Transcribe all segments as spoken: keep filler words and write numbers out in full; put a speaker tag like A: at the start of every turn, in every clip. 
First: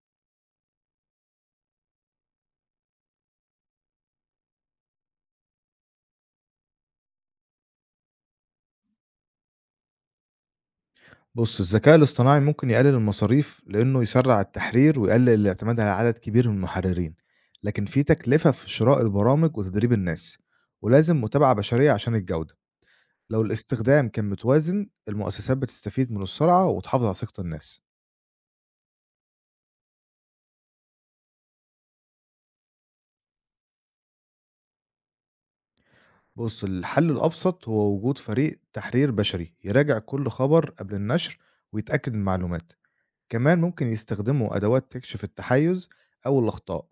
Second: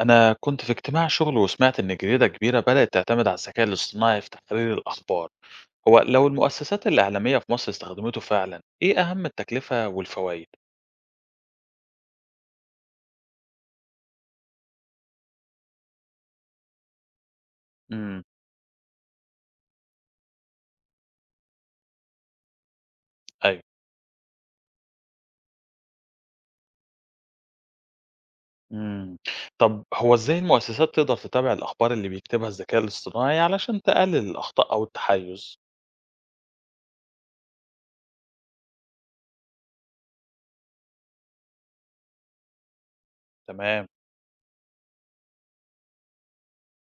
A: أنا كنت في اجتماع شغل وسمعت إن جريدة كبيرة بدأت تعتمد على الذكاء الاصطناعي في تحرير الأخبار، هو لو المؤسسات الإعلامية في مصر استخدمته فعلا، إيه أهم التكلفة والفوائد؟
B: بُص، الذكاء الاصطناعي ممكن يقلل المصاريف لأنه يسرّع التحرير ويقلل الاعتماد على عدد كبير من المحررين، لكن في
A: امم
B: تكلفة في شراء البرامج وتدريب الناس، ولازم متابعة بشرية عشان الجودة. لو
A: أيوه.
B: الاستخدام كان متوازن، المؤسسات بتستفيد من السرعة وتحافظ على ثقة الناس.
A: امم طب هو إزاي المؤسسات تقدر تتابع الأخبار اللي بيكتبها الذكاء الاصطناعي علشان تقلل الأخطاء أو التحيز؟
B: بُص، الحل الأبسط هو وجود فريق تحرير بشري يراجع كل خبر قبل النشر ويتأكد من المعلومات. كمان
A: تمام.
B: ممكن يستخدموا أدوات تكشف التحيز أو الأخطاء.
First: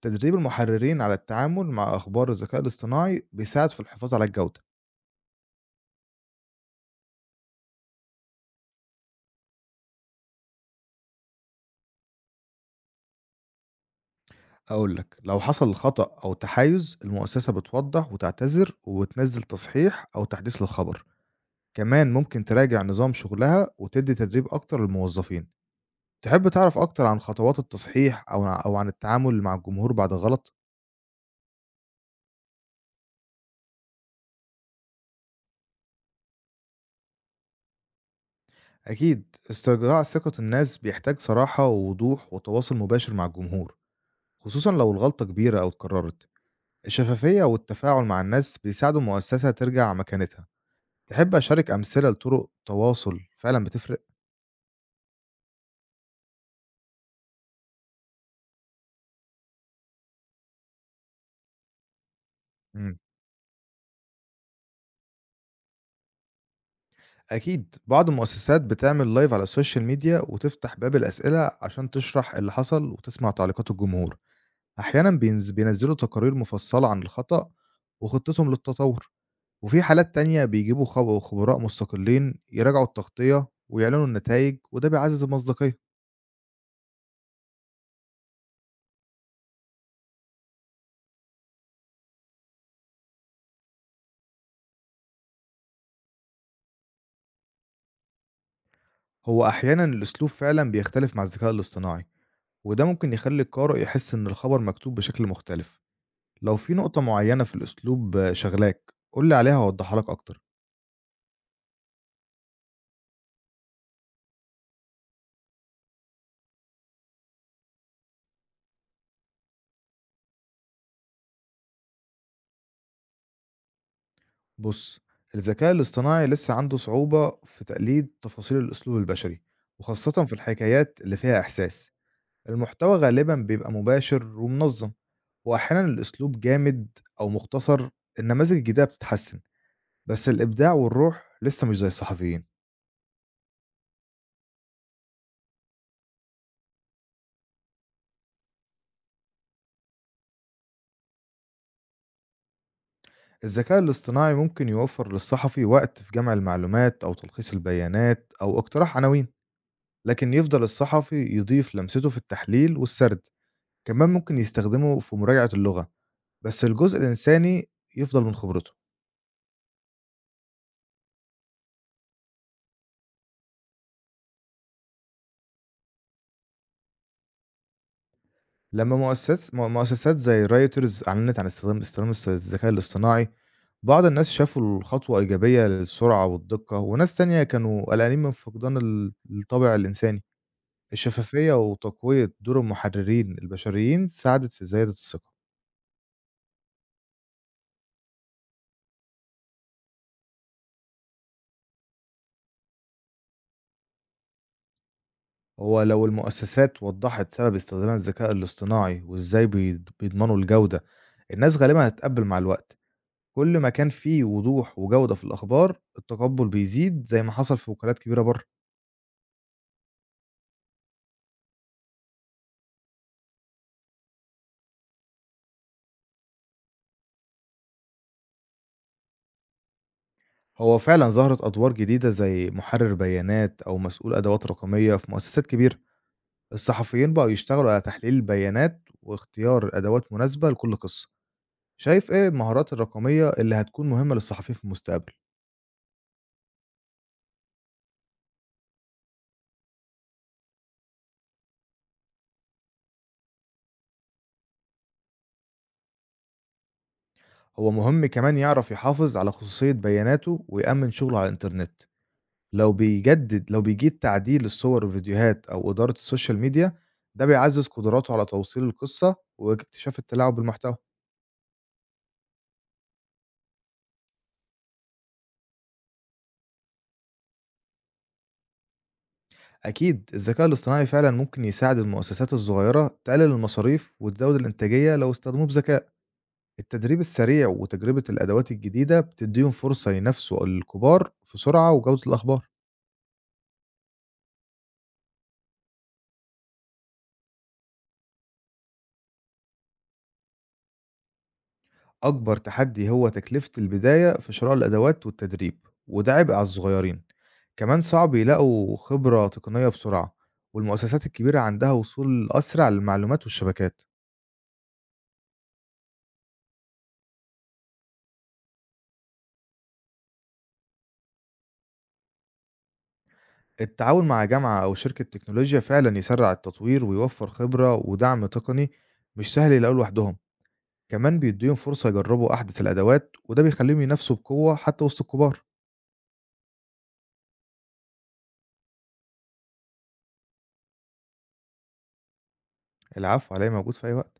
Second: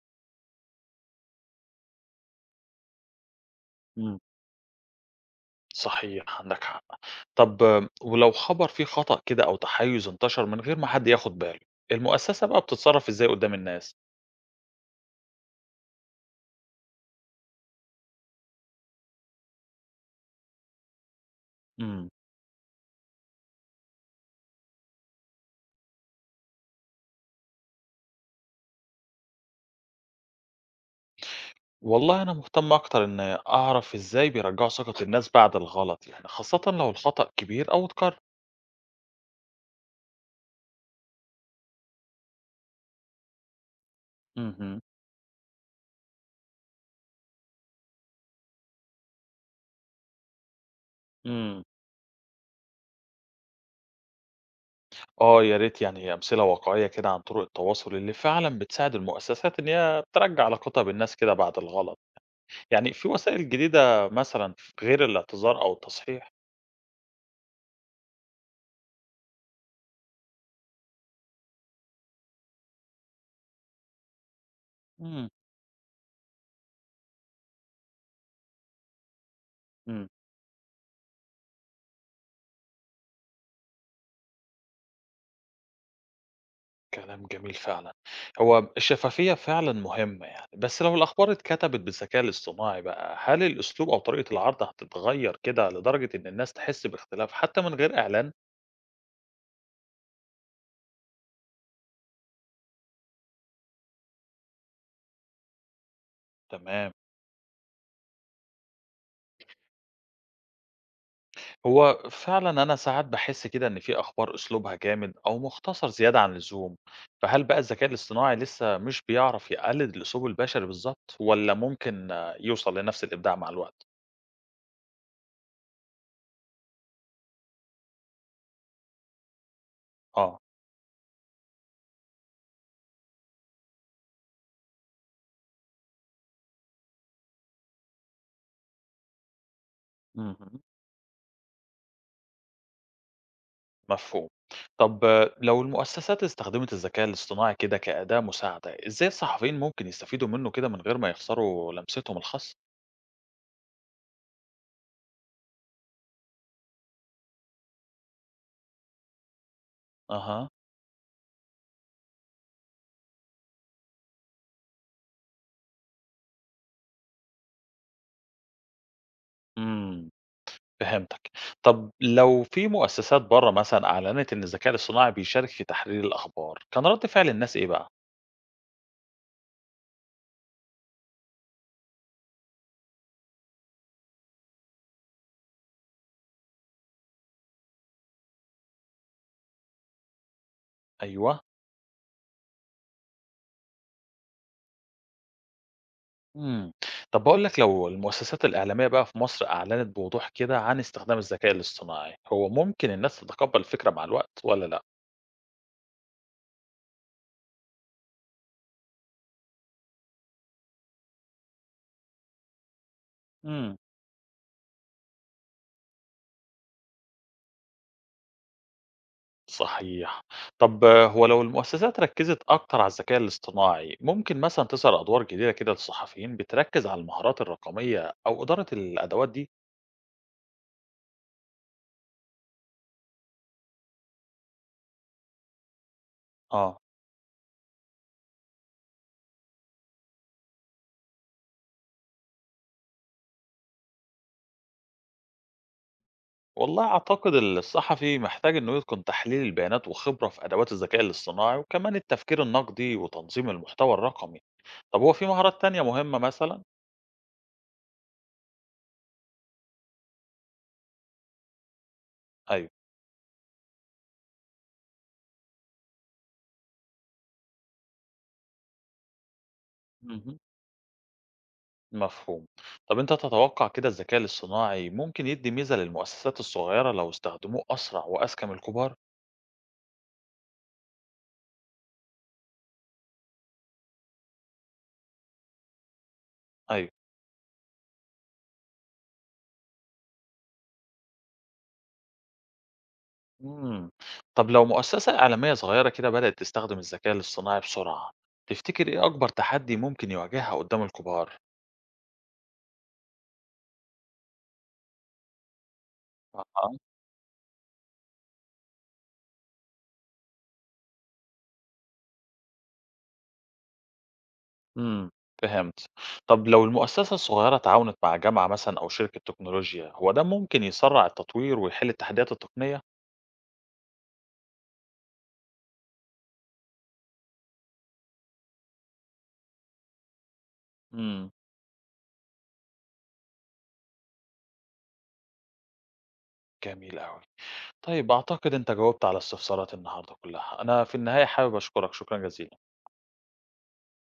B: تدريب المحررين على التعامل مع أخبار الذكاء الاصطناعي بيساعد في الحفاظ
A: امم
B: على الجودة.
A: صحيح عندك حق. طب آه، ولو خبر فيه خطأ كده أو تحيز انتشر من غير ما حد ياخد باله، المؤسسة بقى بتتصرف إزاي قدام الناس؟
B: أقول لك لو حصل خطأ أو تحيز المؤسسة بتوضح وتعتذر وتنزل تصحيح أو تحديث للخبر.
A: امم
B: كمان ممكن تراجع نظام شغلها وتدي تدريب أكتر للموظفين. تحب تعرف أكتر عن خطوات التصحيح أو أو عن التعامل مع الجمهور بعد غلط؟
A: والله أنا مهتم أكتر إن أعرف إزاي بيرجعوا ثقة الناس بعد الغلط، يعني خاصة لو الخطأ كبير أو اتكرر.
B: أكيد استرجاع ثقة الناس بيحتاج صراحة ووضوح وتواصل مباشر مع الجمهور، خصوصا
A: مهم.
B: لو الغلطة كبيرة أو اتكررت. الشفافية والتفاعل مع الناس بيساعدوا المؤسسة ترجع مكانتها. تحب
A: مم.
B: أشارك أمثلة لطرق تواصل فعلا بتفرق؟
A: آه يا ريت، يعني أمثلة واقعية كده عن طرق التواصل اللي فعلا بتساعد المؤسسات إن هي ترجع علاقتها بالناس كده بعد الغلط، يعني
B: مم.
A: في وسائل جديدة مثلا غير الاعتذار أو التصحيح.
B: أكيد بعض المؤسسات بتعمل لايف على السوشيال ميديا وتفتح باب الأسئلة عشان تشرح اللي حصل وتسمع تعليقات الجمهور. أحيانا
A: مم.
B: بينز- بينزلوا تقارير مفصلة عن الخطأ وخطتهم للتطور. وفي
A: مم.
B: حالات تانية بيجيبوا خب- خبراء مستقلين يراجعوا التغطية ويعلنوا النتائج، وده بيعزز المصداقية.
A: كلام جميل فعلًا. هو الشفافية فعلًا مهمة يعني، بس لو الأخبار اتكتبت بالذكاء الاصطناعي بقى، هل الأسلوب أو طريقة العرض هتتغير كده لدرجة إن الناس تحس باختلاف حتى من غير إعلان؟
B: هو أحيانا الأسلوب فعلا بيختلف مع الذكاء الاصطناعي، وده ممكن يخلي القارئ يحس إن الخبر مكتوب بشكل مختلف. لو في
A: تمام.
B: نقطة معينة في الأسلوب شغلاك قول لي عليها وأوضحها لك أكتر.
A: هو فعلًا أنا ساعات باحس كده إن في أخبار أسلوبها جامد أو مختصر زيادة عن اللزوم، فهل بقى الذكاء الاصطناعي لسه مش بيعرف يقلد الأسلوب البشري بالضبط والّا ممكن آه، يوصل لنفس الإبداع مع الوقت؟
B: بص، الذكاء الاصطناعي لسه عنده صعوبة في تقليد تفاصيل الأسلوب البشري، وخاصة في
A: آه.
B: الحكايات اللي فيها إحساس. المحتوى غالبا بيبقى مباشر ومنظم، وأحيانا الأسلوب جامد أو مختصر. النماذج الجديدة بتتحسن، بس
A: اهم.
B: الإبداع والروح لسه مش زي الصحفيين.
A: مفهوم. طب آه، لو المؤسسات استخدمت الذكاء الاصطناعي كده كأداة مساعدة، إزاي الصحفيين ممكن يستفيدوا منه كده من غير ما يخسروا لمستهم الخاصة؟
B: الذكاء الاصطناعي ممكن يوفر للصحفي وقت في جمع المعلومات أو تلخيص البيانات أو اقتراح عناوين، لكن
A: أها.
B: يفضل الصحفي يضيف لمسته في التحليل والسرد. كمان ممكن يستخدمه في مراجعة اللغة، بس الجزء الإنساني يفضل من خبرته.
A: إمم، فهمتك. طب لو في مؤسسات برّه مثلًا أعلنت إن الذكاء الاصطناعي بيشارك في تحرير الأخبار، كان رد فعل الناس إيه بقى؟
B: لما مؤسسات مؤسسات زي رايترز أعلنت عن استخدام استخدام الس- الذكاء الاصطناعي، بعض الناس شافوا الخطوة إيجابية للسرعة والدقة، وناس تانية كانوا قلقانين من فقدان ال- الطابع الإنساني.
A: أيوه.
B: الشفافية وتقوية دور المحررين البشريين ساعدت في زيادة الثقة.
A: إمم. طب باقول لك لو المؤسسات الإعلامية بقى في مصر أعلنت بوضوح كده عن استخدام الذكاء الاصطناعي، هو ممكن الناس تتقبل الفكرة مع الوقت والّا لأ؟
B: هو لو المؤسسات وضحت سبب استخدام الذكاء الاصطناعي وازاي بيض- بيضمنوا الجودة، الناس غالبا هتتقبل مع الوقت. كل ما
A: إمم.
B: كان فيه وضوح وجودة في الأخبار، التقبل بيزيد زي ما حصل في وكالات كبيرة بره.
A: صحيح. طب آه، هو لو المؤسسات ركّزت أكتر على الذكاء الاصطناعي، ممكن مثلًا تظهر أدوار جديدة كده للصحفيين بتركّز على المهارات الرقمية أو إدارة الأدوات دي؟
B: هو فعلا ظهرت أدوار جديدة زي محرر بيانات أو مسؤول أدوات رقمية في مؤسسات كبيرة.
A: آه.
B: الصحفيين بقوا يشتغلوا على تحليل البيانات واختيار أدوات مناسبة لكل قصة. شايف إيه المهارات الرقمية اللي هتكون مهمة للصحفي في المستقبل؟
A: والله أعتقد الصحفي محتاج إنه يتقن تحليل البيانات وخبرة في أدوات الذكاء الاصطناعي وكمان التفكير النقدي وتنظيم المحتوى الرقمي. طب هو في مهارات تانية مهمة مثلًا؟
B: هو مهم كمان يعرف يحافظ على خصوصية بياناته ويأمن شغله على الإنترنت.
A: أيوه.
B: لو بيجدد لو بيجيد تعديل الصور والفيديوهات أو إدارة السوشيال ميديا، ده بيعزز قدراته على توصيل القصة واكتشاف التلاعب
A: اهم.
B: بالمحتوى.
A: مفهوم. طب أنت تتوقع كده الذكاء الاصطناعي ممكن يدّي ميزة للمؤسسات الصغيرة لو استخدموه أسرع وأذكى من الكبار؟
B: أكيد الذكاء الاصطناعي فعلا ممكن يساعد المؤسسات الصغيرة تقلل المصاريف وتزود الإنتاجية لو استخدموه بذكاء.
A: أيوه.
B: التدريب السريع وتجربة الأدوات الجديدة بتديهم فرصة ينافسوا الكبار في سرعة وجودة الأخبار.
A: إمم. طب لو مؤسسة إعلامية صغيرة كده بدأت تستخدم الذكاء الاصطناعي بسرعة، تفتكر إيه أكبر تحدي ممكن يواجهها قدّام الكبار؟
B: أكبر تحدي هو تكلفة البداية في شراء الأدوات والتدريب، وده عبء على
A: أها.
B: الصغيرين. كمان صعب يلاقوا خبرة تقنية بسرعة، والمؤسسات الكبيرة عندها وصول أسرع للمعلومات والشبكات.
A: إمم، فهمت. طب لو المؤسسة الصغيرة تعاونت مع جامعة مثلًا أو شركة تكنولوجيا، هو ده ممكن يسرّع التطوير ويحل التحديات التقنية؟
B: التعاون مع جامعة أو شركة تكنولوجيا فعلا يسرع التطوير ويوفر خبرة ودعم تقني مش سهل يلاقوه لوحدهم. كمان
A: إمم،
B: بيديهم فرصة يجربوا أحدث الأدوات، وده بيخليهم ينافسوا بقوة حتى وسط الكبار.
A: جميل أوي. طيب أعتقد أنت جاوبت على استفساراتي النهارده كلّها. أنا في النهاية حابب أشكرك، شكرًا جزيلًا.
B: العفو، عليا موجود في أي وقت.